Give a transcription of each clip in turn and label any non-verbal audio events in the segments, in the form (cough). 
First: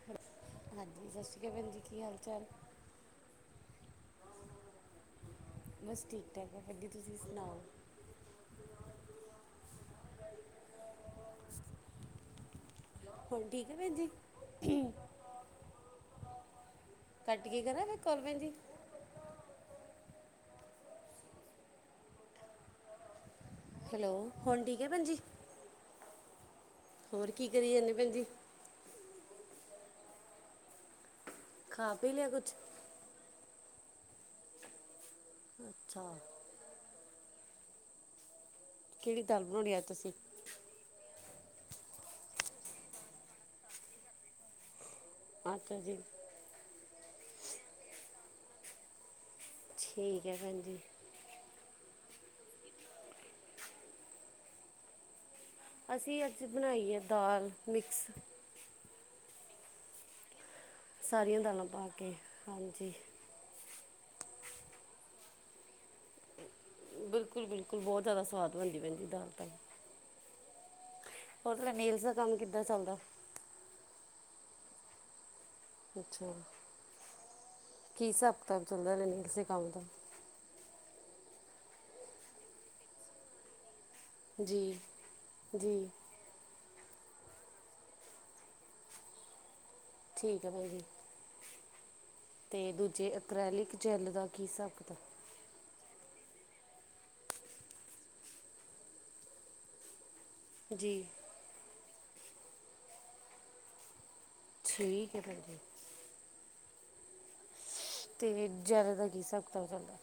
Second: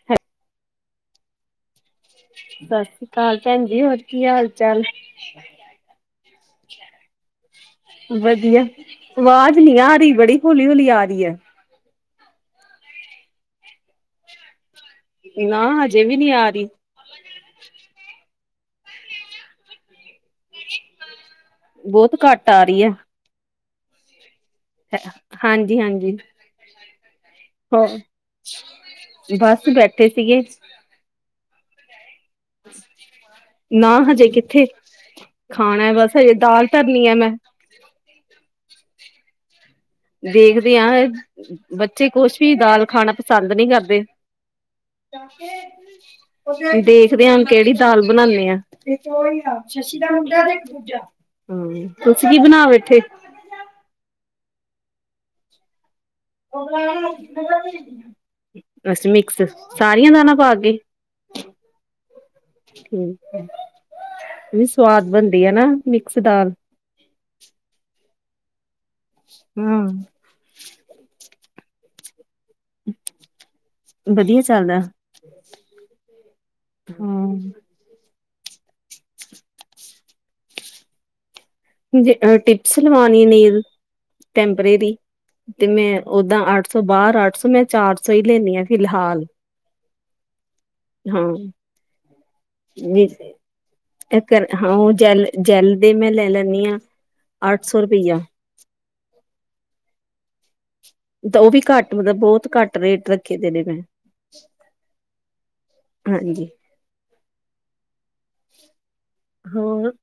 (inaudible) ਹਾਂਜੀ ਸਸ ਸ਼੍ਰੀ ਕਾਲ ਭੈਣ ਜੀ ਕੀ ਹਾਲ ਚਾਲ ਸਸ ਕਾਲ ਭੈਣ ਜੀ ਹੋਰ ਕੀ ਹਾਲ-ਚਾਲ? ਬਸ ਠੀਕ-ਠਾਕ ਆ (unintelligible) ਤੁਸੀਂ ਸੁਣਾਓ? ਵਧੀਆ ਆਵਾਜ਼ ਨੀ ਆਰੀ ਬੜੀ ਹੌਲੀ-ਹੌਲੀ ਆਰੀ ਐ। ਹੁਣ ਠੀਕ ਐ ਭੈਣਜੀ। ਕੀ ਨਾ ਹਜੇ ਵੀ ਨੀ ਆਰੀ। ਕੱਟ ਕੇ ਕਰਾਂ ਫਿਰ ਕੋਲ ਭੈਣਜੀ। ਬੋਤ ਘੱਟ ਆਰੀ ਐ। ਹੈਲੋ। ਹੁਣ ਠੀਕ ਐ ਭੈਣਜੀ ਹਾਂਜੀ ਹਾਂਜੀ ਹੋਰ ਕੀ ਕਰੀ ਹੋਰ ਜਾਂਦੇ ਭੈਣਜੀ। ਬਸ ਬੈਠੇ ਸੀਗੇ। ਖਾ-ਪੀ ਲਿਆ ਕੁਛ? ਨਾ ਹਜੇ ਕਿੱਥੇ ਖਾਣਾ ਅੱਛਾ ਬਸ ਹਜੇ ਦਾਲ ਧਰਨੀ ਐ ਮੈਂ। ਕੇੜੀ ਦਾਲ ਬਣੋਣੀ ਅੱਜ ਤੁਸੀਂ? ਦੇਖਦੇ ਆ ਬੱਚੇ ਕੁਛ ਵੀ ਦਾਲ ਖਾਣਾ ਪਸੰਦ ਨੀ ਕਰਦੇ। (inaudible) ਅੱਛਾ ਜੀ ਦੇਖਦੇ ਆ ਹੁਣ ਕੇੜੀ ਦਾਲ ਬਣਾਨੇ ਆ। ਠੀਕ ਹੈ ਭੈਣ ਜੀ ਹੂੰ ਤੁਸੀਂ ਕੀ ਬਣਾ ਬੈਠੇ? ਅਸੀਂ ਅੱਜ ਬਣਾਈ ਐ ਦਾਲ ਮਿਕਸ। ਅੱਸੀ ਮਿਕਸ ਸਾਰੀਆਂ ਦਾਨਾਂ ਪਾ ਕੇ? ਸਾਰੀਆਂ ਦਾਲਾਂ ਪਾ ਕੇ ਹਾਂਜੀ। ਠੀਕ ਵੀ ਸਵਾਦ ਬਣਦੀ ਏ ਨਾ ਮਿਕਸ ਦਾਲ। ਬਿਲਕੁੱਲ-ਬਿਲਕੁੱਲ ਬੋਤ ਜਾਦਾ ਸਵਾਦ ਬਣਦੀ ਭੈਣਜੀ। (inaudible) ਹੋਰ ਤੁਹਾਡੇ ਨੇਲਸ ਦਾ ਕੰਮ ਕਿੱਦਾਂ ਚੱਲਦਾ? ਵਧੀਆ ਚੱਲਦਾ। ਅੱਛਾ ਹਾਂ ਕੀ ਹਿਸਾਬ-ਕਿਤਾਬ ਚੱਲਦਾ ਨੇਲਸਨ ਦੇ ਕੰਮ ਦਾ। ਜੇ ਅ ਟਿਪਸ ਲਵਾਨੀ ਏ ਨੇਲ ਜੀ ਟੈਂਪਰੇਰੀ ਤੇ ਜੀ ਮੈਂ ਓਦਾਂ ਅੱਠ ਸੌ ਬਾਰ ਅੱਠ ਸੌ ਮੈਂ ਚਾਰ ਸੌ ਈ ਲੈਨੀ ਆ ਫਿਲਹਾਲ। ਠੀਕ ਐ ਬਾਈ ਜੀ। ਹਾਂ ਅਤੇ ਜੀ ਦੂਜੇ ਅਕ੍ਰੈਲਿਕ ਜੈੱਲ ਦਾ ਕੀ ਇੱਕਰ ਹਿਸਾਬ ਹਾਂ ਓ ਕਿਤਾਬ ਜੈਲ ਜੈਲ ਦੇ ਮੈਂ ਲੈ ਲੈਂਨੀ ਆ ਅੱਠ ਸੌ ਰੁਪਈਆ। ਜੀ। ਦ ਓ ਵੀ ਘੱਟ ਮਤਲਬ ਬੋਤ ਘੱਟ ਰੇਟ ਰੱਖੇ ਦੇ ਨੇ ਮੈਂ। ਠੀਕ ਐ ਭੈਣਜੀ। ਹਾਂਜੀ। ਤੇ ਜੈਲ ਦਾ ਕੀ ਹਿਸਾਬ ਕਿਤਾਬ ਹੋਰ ਚੱਲਦਾ।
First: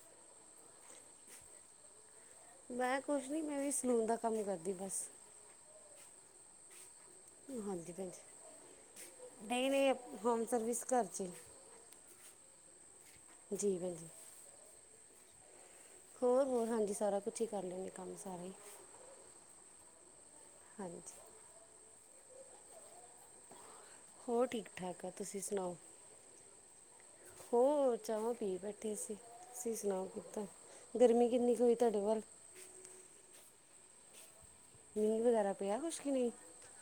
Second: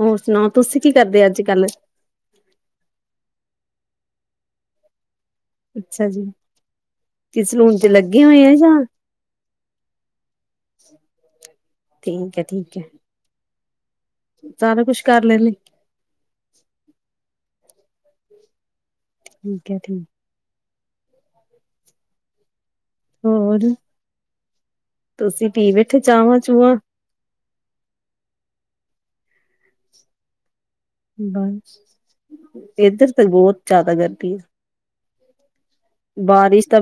ਹੋਰ ਸੁਣਾਓ ਤੁਸੀਂ ਕੀ ਕਰਦੇ ਅੱਜ ਕੱਲ? ਮੈਂ ਕੁਛ ਨੀ ਮੈਂ ਵੀ ਸਲੂਨ ਦਾ ਕੰਮ ਹੀ ਕਰਦੀ ਬਸ। ਅੱਛਾ ਜੀ। ਕਿਸ ਸਲੂਨ ਚ ਹਾਂਜੀ ਭੈਣ ਜੀ, ਲੱਗੇ ਹੋਏ ਆ ਜਾਂ ਨਹੀਂ, ਨਹੀਂ ਹੋਮ ਸਰਵਿਸ ਘਰ ਚ ਹੀ। ਠੀਕ ਏ, ਠੀਕ ਏ ਜੀ ਭੈਣਜੀ। ਸਾਰਾ ਕੁਛ ਕਰ ਲੈਨੇ ਹੋਰ, ਹੋਰ ਹਾਂਜੀ ਸਾਰਾ ਕੁਛ ਹੀ ਕਰ ਲੈਂਨੀ ਆ ਕੰਮ ਸਾਰਾ ਈ। ਠੀਕ ਹੈ ਠੀਕ। ਹਾਂਜੀ। ਹੋਰ, ਹੋਰ ਠੀਕ ਠਾਕ ਆ ਤੁਸੀਂ ਪੀ ਸੁਣਾਓ ਬੈਠੇ ਚਾਵਾਂ ਚੂਵਾਂ। ਹੋਰ, ਚਾਵਾਂ ਪੀ ਬੈਠੇ ਅਸੀਂ ਤੁਸੀਂ ਸੁਣਾਓ ਕਿਦਾ ਗਰਮੀ ਕਿੰਨੀ ਕੁ ਹੋਈ ਬਸ ਤੁਹਾਡੇ ਵੱਲ? ਇੱਧਰ ਤੇ ਬਹੁਤ ਜ਼ਿਆਦਾ ਗਰਮੀ ਆ। ਮੀਂਹ ਵਗੈਰਾ ਪਿਆ ਕੁਛ? ਕਿ ਨਹੀਂ ਬਾਰਿਸ਼ ਤਾਂ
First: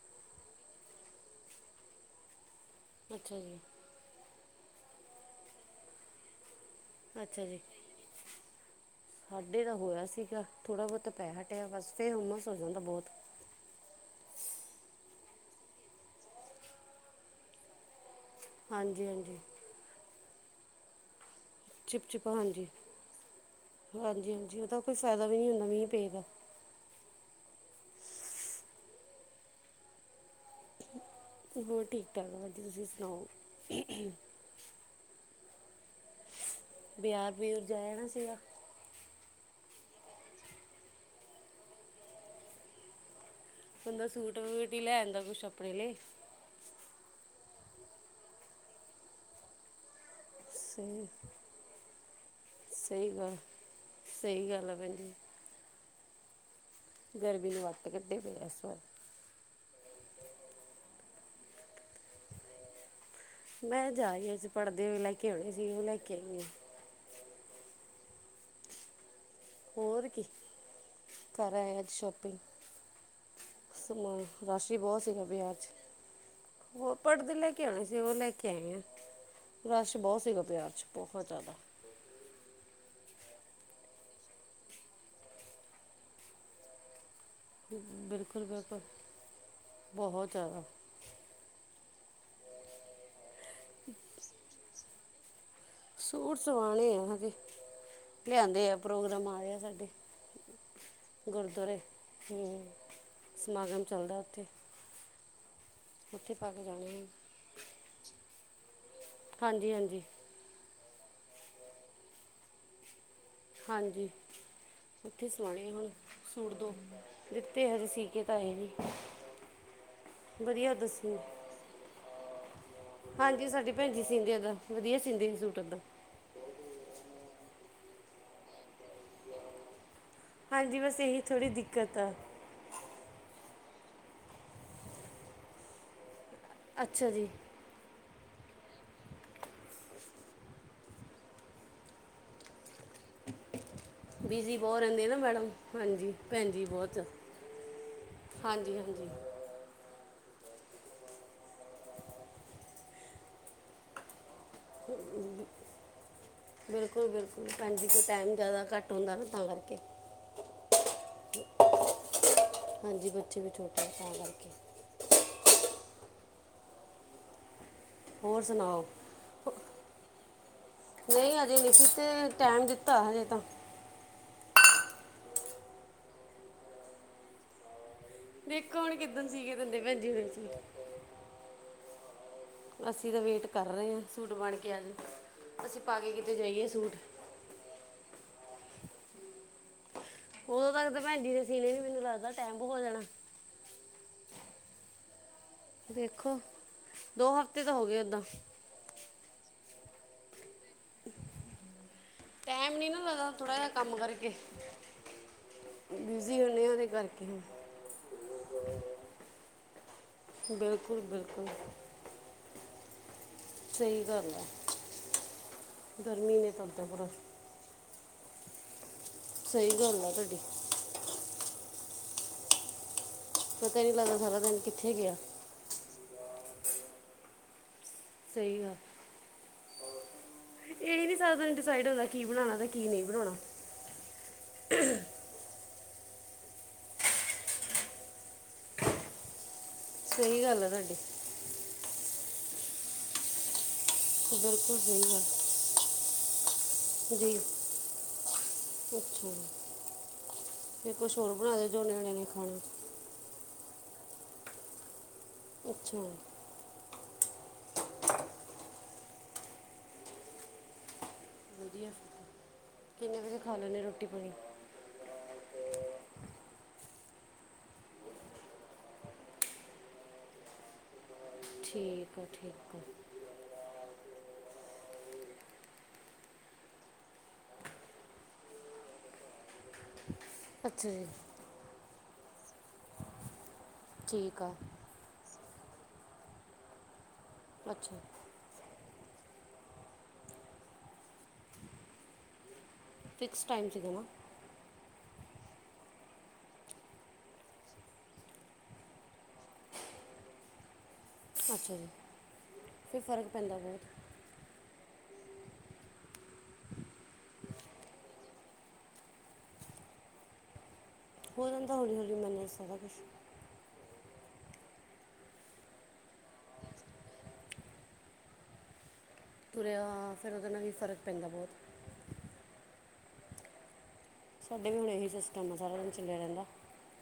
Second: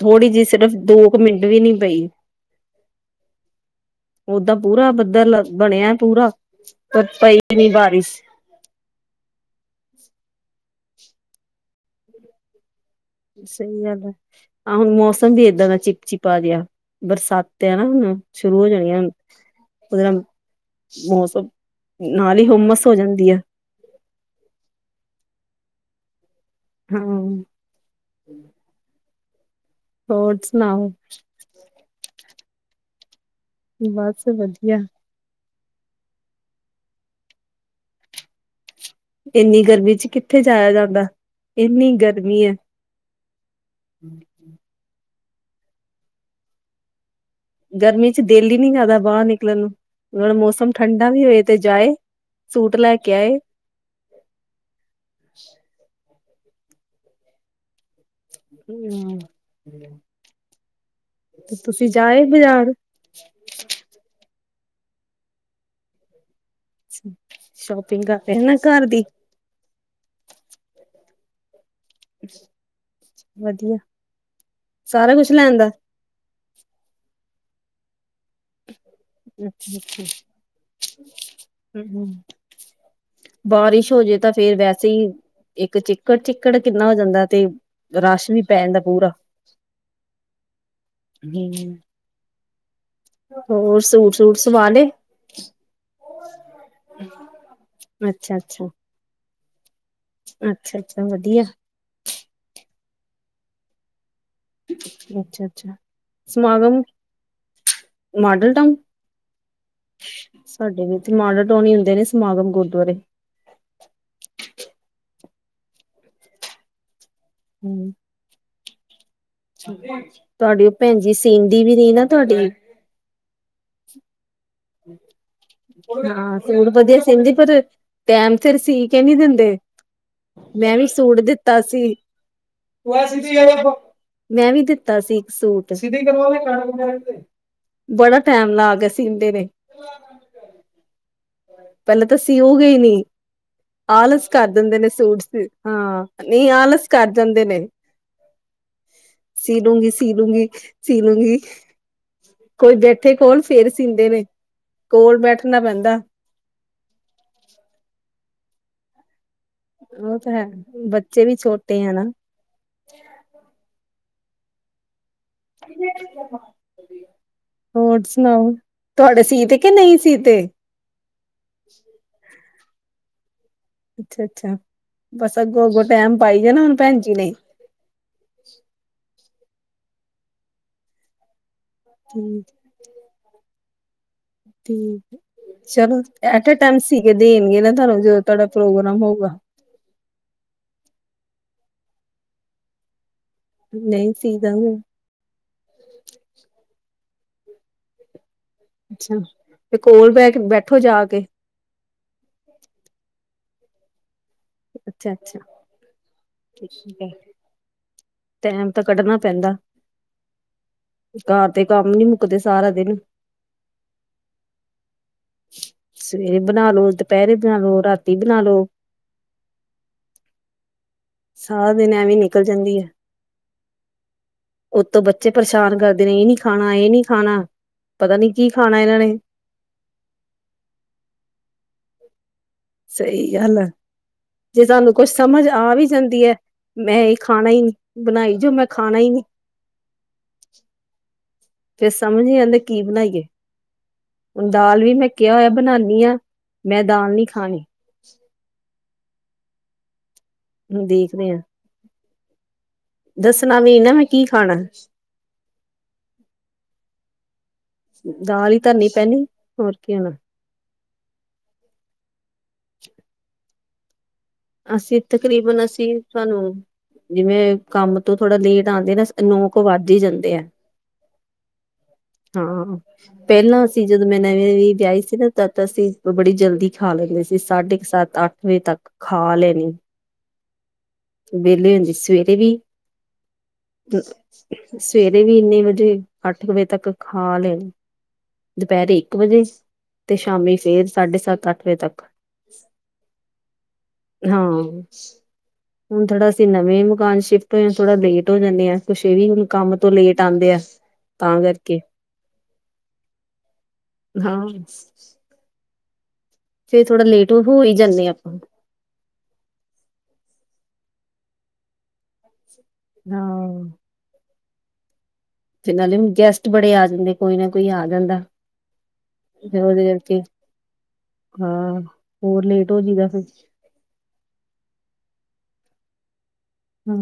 ਥੋੜ੍ਹੀ ਜਿਹੀ ਸਿਰਫ਼ ਦੋ ਕੁ ਮਿੰਟ ਵੀ ਨੀ ਪਈ। ਅੱਛਾ ਜੀ। ਓਦਾਂ ਪੂਰਾ ਬੱਦਲ ਬਣਿਆ ਪੂਰਾ ਪਰ ਪਈ ਅੱਛਾ ਜੀ ਨੀ ਬਾਰਿਸ਼। ਸਾਡੇ ਤਾਂ ਹੋਇਆ ਸੀਗਾ ਥੋੜਾ ਬਹੁਤਾ ਪੈ ਹਟਿਆ ਬਸ ਫਿਰ ਹੂੰਮਸ ਹੋ ਜਾਂਦਾ ਬਹੁਤ। ਸਹੀ ਗੱਲ ਹੈ। ਆਹ ਹੁਣ ਮੌਸਮ ਵੀ ਏਦਾਂ ਦਾ ਚਿਪਚਿਪਾ ਜਿਆ ਬਰਸਾਤ ਆ ਨਾ ਹੁਣ। ਸ਼ੁਰੂ ਹੋ ਜਾਣੀਆਂ ਹਾਂਜੀ ਹੁਨ ਹਾਂਜੀ ੳਦੇ ਨਾਲ ਮੌਸਮ ਚਿਪਂਚਿਪਾ ਨਾਲ ਹੀ ਹਾਂਜੀ, ਹੁਮਸ ਹੋ ਜਾਂਦੀ ਆ ਹਾਂਜੀ, ਹਾਂਜੀ ਉਹਦਾ ਕੋਈ ਫਾਇਦਾ ਵੀ ਨਹੀਂ ਹੁੰਦਾ ਮੀਂਹ ਪਏਦਾ ਹਾਂ। ਹੋਰ ਸੁਣਾਓ ਕੁਛ ਹੋਰ ਠੀਕ ਠਾਕ, ਵਧੀਆ ਤੁਸੀਂ ਸੁਣਾਓ? ਬਸ ਵਧੀਆ। ਬਿਆਰ ਬਊਰ ਜਾ ਆਣਾ ਸੀਗਾ। ਏਨੀ ਗਰਮੀ ਚ ਕਿੱਥੇ ਜਾਇਆ ਜਾਂਦਾ ਏਨੀ ਗਰਮੀ ਏ। ਬੰਦਾ ਸੂਟ ਵੂਟ ਹੀ ਲੈ ਆਦਾ ਕੁਛ ਆਪਣੇ ਲਏ। ਗਰਮੀ ਚ ਦਿਲ ਹੀ ਨਹੀਂ ਕਰਦਾ ਬਾਹਰ ਨਿਕਲਣ ਨੂੰ ਥੋੜਾ ਮੌਸਮ ਸਹੀ ਠੰਡਾ ਵੀ ਹੋਏ ਤੇ ਜਾਏ। ਸੂਟ ਲੈ ਸਹੀ ਕੇ ਆਏ। ਗੱਲ, ਸਹੀ ਗੱਲ ਐ ਭੈਣਜੀ। ਗਰਮੀ ਨੇ ਵੱਟ ਕੱਢੇ ਪਏ ਆ ਇਸ ਵਾਰ ਹੂੰ। ਨਈ ਤੇ ਤੁਸੀਂ ਜਾ ਆਏ ਬਜ਼ਾਰ ਮੈਂ ਜਾਈ ਰਈ ਸੀ ਪੜ੍ਹਦੇ ਲੈ ਕੇ ਆਉਣੇ ਸੀ ਉਹ ਲੈ ਕੇ ਆਣੇ ਹਾਂ ਸ਼ੋਪਿੰਗ ਕਰ ਰਹੇ ਨਾ ਘਰ ਦੀ ਹੋਰ ਕੀ ਕਰ ਆਏ ਅੱਜ ਸ਼ਾਪਿੰਗ ਵਧੀਆ ਤੇ ਸਮਾਂ ਰਸ਼ ਹੀ ਬਹੁਤ ਸਾਰਾ ਸੀਗਾ ਕੁਛ ਵਿਆਹ ਚ ਲੈਂਦਾ। ਉਹ ਪੜ੍ਹਦੇ ਲੈ ਕੇ ਆਉਣੇ ਸੀ ਉਹ ਲੈ ਕੇ ਕੇ ਆਈ ਹਾਂ ਰਸ਼ ਬਹੁਤ ਸੀਗਾ ਬਾਜ਼ਾਰ 'ਚ ਬਹੁਤ ਜ਼ਿਆਦਾ ਹੂੰ ਹੂੰ ਬਾਰਿਸ਼ ਹੋ ਜੇ ਤਾਂ ਫੇਰ ਵੈਸੇ ਹੀ ਇੱਕ ਚਿੱਕੜ ਚਿੱਕੜ ਕਿੰਨਾ ਹੋ ਜਾਂਦਾ ਤੇ ਰਸ਼ ਵੀ ਬਿਲਕੁਲ ਪੈ ਬਿਲਕੁਲ ਜਾਂਦਾ ਪੂਰਾ ਬਹੁਤ ਜ਼ਿਆਦਾ ਹੂੰ ਹੋਰ ਸੂਟ- ਸੂਟ ਸਵਾ ਲੇ? ਸੂਟ ਸਵਾਣੇ ਆ ਅਜੇ, ਅੱਛਾ ਅੱਛਾ ਲਿਆਂਦੇ ਆ, ਪ੍ਰੋਗਰਾਮ ਆਇਆ ਸਾਡੇ। ਅੱਛਾ ਅੱਛਾ ਵਧੀਆ ਗੁਰਦੁਆਰੇ, ਹਮ ਸਮਾਗਮ ਚੱਲਦਾ ਉੱਥੇ। ਅੱਛਾ -ਅੱਛਾ ਉੱਥੇ ਪਾ ਕੇ ਸਮਾਗਮ, ਜਾਣੇ ਆ ਮਾਡਲ ਟਾਊਨ। ਹਾਂਜੀ- ਹਾਂਜੀ! ਸਾਡੇ ਵੀ ਇਥੇ ਮਾਡਲ ਟਾਉਨ ਹੁੰਦੇ ਨੇ, ਸਮਾਗਮ ਗੁਰਦੁਆਰੇ। ਹਾਂਜੀ, ਉੱਥੇ ਸਵਾਣੇ ਹੁਣ ਸੂਟ ਦੋ, ਦਿੱਤੇ ਹਜੇ ਹੂੰ, ਅਸੀ। ਇਹ ਤਾਂ ਹੈ ਨਹੀਂ। ਤੁਹਾਡੀ ਉਹ ਵਧੀਆ ਭੈਣ ਜੀ ਦੱਸੀ ਸੀਂਦੀ ਵੀ ਨਹੀਂ ਨਾ ਤੁਹਾਡੀ। ਹਾਂਜੀ ਸਾਡੇ ਭੈਣ ਜੀ ਸੀਂਦੀ ਆ ਵਧੀਆ ਸੀਦੀ ਆ ਸੂਟ। ਹਾਂ, ਸੂਟ ਵਧੀਆ ਸੀਂਦੀ, ਪਰ ਟੈਮ ਸਿਰ ਸੀ ਕੇ ਨਹੀ ਦਿੰਦੇ। ਮੈਂ ਹਾਂਜੀ ਵੀ ਬਸ ਸੂਟ ਇਹੀ ਥੋੜੀ ਦਿੱਤਾ ਸੀ। ਦਿੱਕਤ ਆ ਮੈਂ ਵੀ ਦਿੱਤਾ ਸੀ ਇੱਕ ਸੂਟ। ਅੱਛਾ ਜੀ ਬੜਾ ਟੈਮ ਲਾਕੇ ਸੀਂਦੇ ਨੇ। ਪਹਿਲਾਂ ਤਾਂ ਸੀਂਓ ਗਏ ਨੀ। ਆਲਸ ਕਰ ਬਿਜ਼ੀ ਦਿੰਦੇ ਬਹੁਤ ਨੇ ਰਹਿੰਦੇ ਨਾ ਸੂਟ ਮੈਡਮ ਹਾਂ, ਹਾਂਜੀ ਭੈਣ ਨਹੀਂ ਜੀ ਆਲਸ ਬਹੁਤ ਕਰ ਜਾਂਦੇ ਨੇ। ਹਾਂਜੀ -ਹਾਂਜੀ! ਸੀ ਡੂੰਗੀ -ਸੀ ਡੂੰਗੀ -ਸੀ ਲੂੰਗੀ! ਕੋਈ ਬੈਠੇ ਕੋਲ ਫੇਰ ਸੀਂਦੇ ਨੇ, ਕੋਲ ਬੈਠਣਾ ਪੈਂਦਾ। ਬਿਲਕੁਲ- ਬਿਲਕੁਲ ਭੈਣਜੀ, ਤਾਂ ਟਾਈਮ ਜ਼ਿਆਦਾ ਘੱਟ ਹੁੰਦਾ ਨਾ ਤਾਂ ਕਰਕੇ। ਉਹ ਤਾਂ ਹੈ, ਬੱਚੇ ਵੀ ਛੋਟੇ ਹੈ ਨਾ। ਹਾਂਜੀ, ਬੱਚੇ ਵੀ ਛੋਟੇ ਤਾਂ ਕਰਕੇ। ਹਮ (unintelligible) ਹੋਰ ਸੁਣਾਓ,? ਤੁਹਾਡੇ ਸੀ ਤੇ ਕਿ ਨਹੀਂ ਸੀਤੇ? ਨਹੀਂ, ਹਜੇ ਨਹੀਂ ਸੀ ਤੇ ਟਾਈਮ ਦਿੱਤਾ ਹਜੇ ਤਾਂ। ਅੱਛਾ -ਅੱਛਾ ਬਸ ਅੱਗੋਂ -ਅੱਗੋਂ ਟੈਮ ਪਾਈ ਜਾਣਾ ਹੁਣ ਭੈਣ ਜੀ ਨੇ। ਦੇਖੋ, ਹੁਣ ਕਿੱਦਣ ਸੀ ਕੇ ਦਿੰਦੇ ਭੈਣਜੀ ਸੂਟ। ਹਮ। ਅਸੀਂ ਤਾਂ ਵੇਟ ਕਰ ਰਹੇ ਹਾਂ, ਸੂਟ ਬਣ ਕੇ ਆਜੇ, ਠੀਕ ਅਸੀਂ ਪਾ ਚਲੋ ਕੇ ਕਿਤੇ ਐਟ ਅ ਜਾਈਏ ਟਾਈਮ ਸੂਟ। ਸੀ ਕੇ ਦੇਣਗੇ ਨਾ ਤੁਹਾਨੂੰ ਜਦੋਂ ਤੁਹਾਡਾ ਪ੍ਰੋਗਰਾਮ ਹੋਊਗਾ। ਉਦੋਂ ਤੱਕ ਤਾਂ ਭੈਣਜੀ ਦੇ ਸੀਣੇ ਨੀ, ਮੈਨੂੰ ਲੱਗਦਾ ਟਾਈਮ ਹੋ ਜਾਣਾ। ਨਹੀਂ ਸੀ ਦੇਣਗੇ। ਦੇਖੋ ਦੋ ਹਫ਼ਤੇ ਤਾਂ ਹੋ ਗਏ ਓਦਾਂ। ਅੱਛਾ, ਤੇ ਕੋਲ ਬੈ ਬੈਠੋ ਜਾ ਕੇ। ਟਾਈਮ ਨਹੀਂ ਨਾ ਲੱਗਦਾ, ਥੋੜਾ ਜਿਹਾ ਕੰਮ ਕਰਕੇ। ਅੱਛਾ ਅੱਛਾ ਬਿਜ਼ੀ ਹੁੰਦੇ ਹਾਂ ਉਹਦੇ ਠੀਕ ਹੈ ਕਰਕੇ। ਟੈਮ ਤਾਂ ਕੱਢਣਾ ਪੈਂਦਾ, ਬਿਲਕੁਲ ਬਿਲਕੁਲ ਘਰ ਦੇ ਕੰਮ ਨੀ ਮੁੱਕਦੇ ਸਾਰਾ ਦਿਨ। ਸਹੀ ਗੱਲ ਹੈ, ਗਰਮੀ ਸਵੇਰੇ ਨੇ ਤਾਂ ਬਣਾ ਲੋ ਤੁਰਦਾ ਪਰ। ਦੁਪਹਿਰੇ ਬਣਾ ਲੋ ਰਾਤੀ ਬਣਾ ਲੋ। ਸਹੀ ਗੱਲ ਆ ਤੁਹਾਡੀ। ਸਾਰਾ ਦਿਨ ਐਵੇਂ ਨਿਕਲ ਜਾਂਦੀ ਹੈ। ਪਤਾ ਨਹੀਂ ਲੱਗਦਾ ਸਾਰਾ ਦਿਨ ਕਿੱਥੇ ਉਤੋਂ ਗਿਆ? ਬੱਚੇ ਪਰੇਸ਼ਾਨ ਕਰਦੇ ਨੇ, ਇਹ ਨੀ ਖਾਣਾ, ਇਹ ਨੀ ਖਾਣਾ, ਪਤਾ ਨੀ ਕੀ ਖਾਣਾ ਇਹਨਾਂ ਨੇ। ਇਹੀ ਨੀ ਸਾਰਾ ਦਿਨ ਡਿਸਾਈਡ ਹੁੰਦਾ ਕੀ ਬਣਾਉਣਾ ਤਾਂ। ਸਹੀ ਗੱਲ ਹੈ, ਜੇ ਤੁਹਾਨੂੰ ਕੁੱਛ ਸਮਝ ਆ ਵੀ ਜਾਂਦੀ ਐ ਮੈਂ ਏ ਖਾਣਾ ਨੀ ਬਣਾਈ ਜੋ ਮੈਂ ਖਾਣਾ ਈ ਨੀ। ਸਈ ਗੱਲ ਆ ਤੁਹਾਡੀ। ਫਿਰ ਸਮਝ ਨੀ ਆਂਦਾ ਕੀ ਬਣਾਈਏ ਬਿਲਕੁਲ ਦਾਲ ਵੀ ਸਹੀ ਮੈਂ ਕਿਆ ਗੱਲ ਹੋਇਆ ਬਣਾਨੀ ਆ ਮੈਂ ਦਾਲ ਨੀ ਜੀ ਖਾਣੀ। ਅੱਛਾ ਹੁਣ ਫੇ ਕੁਛ ਦੇਖਦੇ ਹੋਰ ਹਾਂ ਬਣਾ ਦੇ ਜੋ ਨਿਆਣੇ ਨੇ ਖਾਣੇ। ਦੱਸਣਾ ਵੀ ਨਾ ਮੈਂ ਕੀ ਖਾਣਾ। ਅੱਛਾ। ਦਾਲ ਈ ਧਰਨੀ ਪੈਣੀ ਹੋਰ ਕੀ (unintelligible) ਵਧੀਆ ਕਿੰਨੇ ਵਜੇ ਖਾ ਲੈਂਦੇ ਰੋਟੀ ਪਾਣੀ? ਅਸੀਂ ਤਕਰੀਬਨ ਅਸੀਂ ਸਾਨੂੰ ਜਿਵੇਂ ਕੰਮ ਤੋਂ ਥੋੜਾ ਲੇਟ ਆਂਦੇ ਨਾ ਨੌ ਕ ਵੱਧ ਈ ਜਾਂਦੇ ਐ। ਠੀਕ ਆ ਠੀਕ ਆ ਹਾਂ। ਪੈਲਾਂ ਅਸੀਂ ਜਦੋਂ ਮੈਂ ਨਵੀ ਵੀ ਵਿਆਹੀ ਸੀ ਨਾ ਤਾਂ ਅਸੀਂ ਬੜੀ ਜਲਦੀ ਖਾ ਲੈਂਦੇ ਸੀ ਸਾਢੇ ਕ ਸੱਤ ਅੱ ਵੇ ਤੱਕ ਖਾ ਲੈਣੀ। ਅੱਛਾ ਜੀ। ਵੇਲੇ ਹੁੰਦੀ ਸਵੇਰੇ ਵੀ ਠੀਕ ਆ ਸਵੇਰੇ ਵੀ ਇੰਨੇ ਵਜੇ ਅੱਠ ਵਜੇ ਤੱਕ ਖਾ ਲੈਣੀ। ਅੱਛਾ ਦੁਪੈਰੇ ਇੱਕ ਵਜੇ ਤੇ ਸ਼ਾਮੀ ਫੇਰ ਸਾਢੇ ਸੱਤ ਅੱਠ ਵਜੇ ਤੱਕ। ਫਿਕਸ ਟਾਈਮ ਸੀਗਾ ਨਾ ਹਾਂ। (inaudible) ਹੁਣ ਥੋੜਾ ਅਸੀਂ ਨਵੇਂ ਮਕਾਨ ਸ਼ਿਫਟ ਹੋਏ ਆ ਥੋੜਾ ਲੇਟ ਹੋ ਜਾਂਨੇ ਆ ਕੁਸ਼ ਏ ਵੀ ਹੁਣ ਕੰਮ ਤੋਂ ਲੇਟ ਆਂਦੇ ਆ ਤਾਂ ਅੱਛਾ ਕਰਕੇ ਜੀ ਫੇਰ ਫ਼ਰਕ ਪੈਂਦਾ ਬੋਤ। ਹਾਂ। ਫੇਰ ਥੋੜਾ ਲੇਟ ਹੋ ਈ ਜਾਂਨੇ ਆਪਾਂ। ਹੋ ਜਾਂਦਾ ਹੌਲੀ-ਹੌਲੀ ਮੈਨੇਜ ਸਾਰਾ ਕੁਛ। ਹਾਂ। ਫੇ ਨਾਲੇ ਗੈਸਟ ਬੜੇ ਆ ਜਾਂਦੇ ਕੋਈ ਨਾ ਕੋਈ ਆ ਜਾਂਦਾ। ਫਿਰ ਓਦੇ ਤੁਰਿਆ ਕਰਕੇ ਫਿਰ ਉਹਦੇ ਨਾਲ ਵੀ ਫਰਕ ਪੈਂਦਾ ਬਹੁਤ ਹਾਂ ਹੋਰ ਲੇਟ ਹੋ ਜੀਦਾ ਫੇਰ। ਸਾਡੇ ਵੀ ਹੁਣ ਰਹੀ ਸਿਸਟਮ ਆ ਸਾਰਾ ਦਿਨ ਚੱਲਿਆ ਰੈਂਦਾ। ਹੂੰ।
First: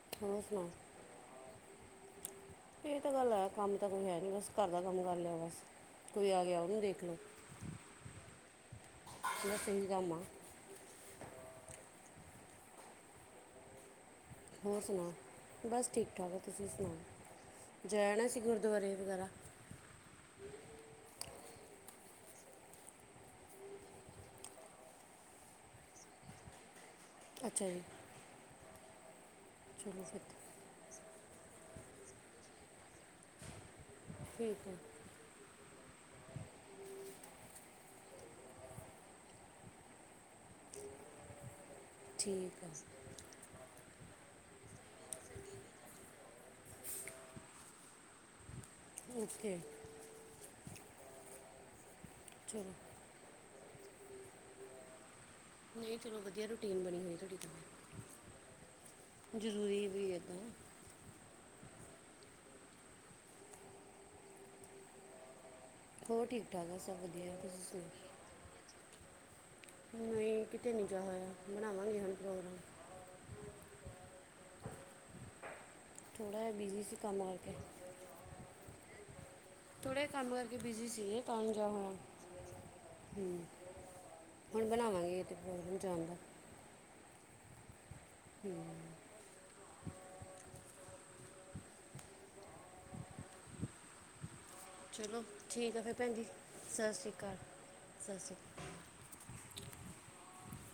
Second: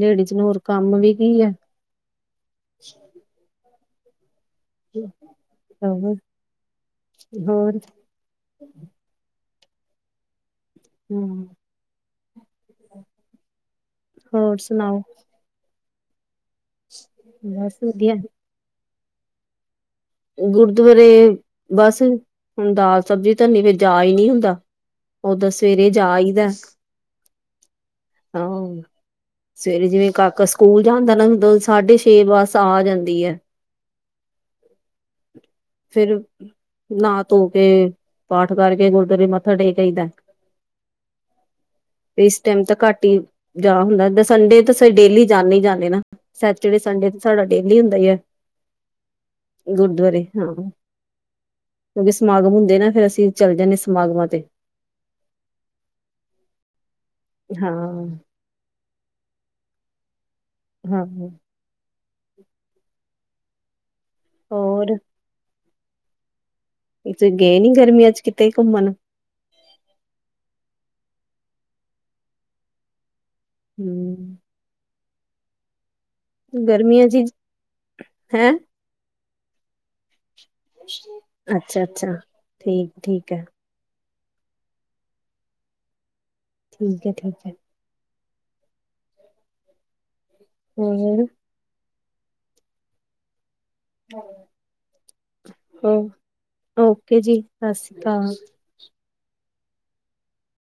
ਲੇਡੀਜ਼ ਨੂੰ ਹੋਰ ਕੰਮ ਵੀ ਕੀ ਐ। ਏ ਤਾਂ ਗੱਲ ਹੈ ਕੰਮ ਤਾਂ ਕੋਈ ਹੈ ਨੀ ਬਸ ਘਰ ਦਾ ਕੰਮ ਕਰ ਲਿਆ ਬਸ ਕੋਈ ਆ ਗਿਆ ਉਨੂੰ ਦੇਖ ਲਓ (unintelligible) ਹੋਰ ਗਾ। ਹੂੰ। ਹੋਰ ਸੁਣਾ ਬਸ ਠੀਕ ਠਾਕ ਆ ਤੁਸੀਂ ਬਸ ਸੁਣਾਓ ਜਾਏ ਵਧੀਆ। ਆਣਾ ਸੀ ਗੁਰਦੁਆਰੇ ਵਗੈਰਾ ਗੁਰਦੁਆਰੇ ਬਸ ਹੁਣ ਦਾਲ ਸਬਜ਼ੀ ਧਨੀ ਫੇਰ ਜਾ ਈ ਨੀ ਹੁੰਦਾ। ਓਦਾਂ ਸਵੇਰੇ ਜਾ ਆਈਦੈ। ਅੱਛਾ ਜੀ। ਹਾਂ ਸਵੇਰੇ ਚਲੋ ਜਿਵੇਂ ਫਿਰ ਤਾਂ। ਕਾਕਸ ਕੂਲ ਜਾਂਦਾ ਨਾ ਦ ਸਾਢੇ ਛੇ ਬਸ ਆ ਜਾਂਦੀ ਐ। ਠੀਕ ਐ। ਫੇਰ ਨਾ ਧੋ ਕੇ, ਪਾਠ ਕਰਕੇ ਗੁਰੁਆਰੇ ਮੱਥਾ ਟੇਕ ਆਈਦੈ। ਇਸ ਟੈਮ ਠੀਕ ਹੈ ਤਾਂ ਘੱਟ ਈ ਜਾ ਹੁੰਦਾ ਦ ਸੰਡੇ ਤੇ ਫੇਰ ਡੇਲੀ ਜਾਂਨੇ ਈ ਜਾਂਨੇ ਨਾ। ਸੈਚਰਡੇ, ਸੰਡੇ ਤੇ ਸਾਡਾ ਡੇਲੀ ਹੁੰਦਾ ਈ ਆ। ਓਕੇ। ਗੁਰਦਵਰੇ ਹਾਂ ਕਿਉਂਕਿ ਸਮਾਗਮ ਚਲੋ ਹੁੰਦੇ ਨਾ, ਫੇਰ ਅਸੀਂ ਚੱਲ ਜਾਂਨੇ ਸਮਾਗਮਾਂ ਤੇ। ਨ‌ਈ ਚਲੋ ਵਧੀਆ ਰੂਟੀਨ ਬਣੀ ਹੋਈ ਤੁਆਡੀ ਤਾਂ। ਹਾਂ ਜ਼ਰੂਰੀ ਵੀ ਏ ਤਾਂ। ਹਾਂ -ਹਾਂ ਹੋਰ ਹੋਰ ਠੀਕ -ਠਾਕ ਆ ਸਭ। ਤੁਸੀਂ ਗਏ ਨੀ ਗਰਮੀਆਂ 'ਚ ਕਿਤੇ ਘੁੰਮਣ। ਨਈ ਕਿਤੇ ਨੀ ਜਾਏ ਹੋਇਆ, ਬਣਾਵਾਂਗੇ ਹੁਣ ਪ੍ਰੋਗਰਾਮ। ਹੂੰ ਥੋੜਾ ਜਿਹਾ ਬਿਜ਼ੀ ਸੀ ਗਰਮੀਆਂ ਕੰਮ ਚੀ ਕਰਕੇ ਹੈਂ। ਥੋੜ੍ਹੇ ਕੰਮ ਕਰਕੇ ਬਿਜੀ ਸੀਗੇ ਤਾ ਨੀ ਜਾ ਅੱਛਾ ਹੋਇਆ। ਅੱਛਾ ਠੀਕ ਠੀਕ ਹੂੰ ਹੈ ਹੁਣ ਬਣਾਵਾਂਗੇ ਏ ਤੇ ਪ੍ਰੋਗਰਾਮ ਜਾਣ ਦਾ। ਠੀਕ ਐ, ਠੀਕ ਐ। ਹੂੰ। ਹੋਰ ਚਲੋ ਠੀਕ ਆ ਫਿਰ ਹੋਰ ਭੈਣ ਜੀ ਸਤਿ ਸ਼੍ਰੀ ਓਕੇ ਅਕਾਲ ਜੀ, ਸਾਸਰੀ ਸਤਿ ਕਾਲ। ਸ਼੍ਰੀ ਅਕਾਲ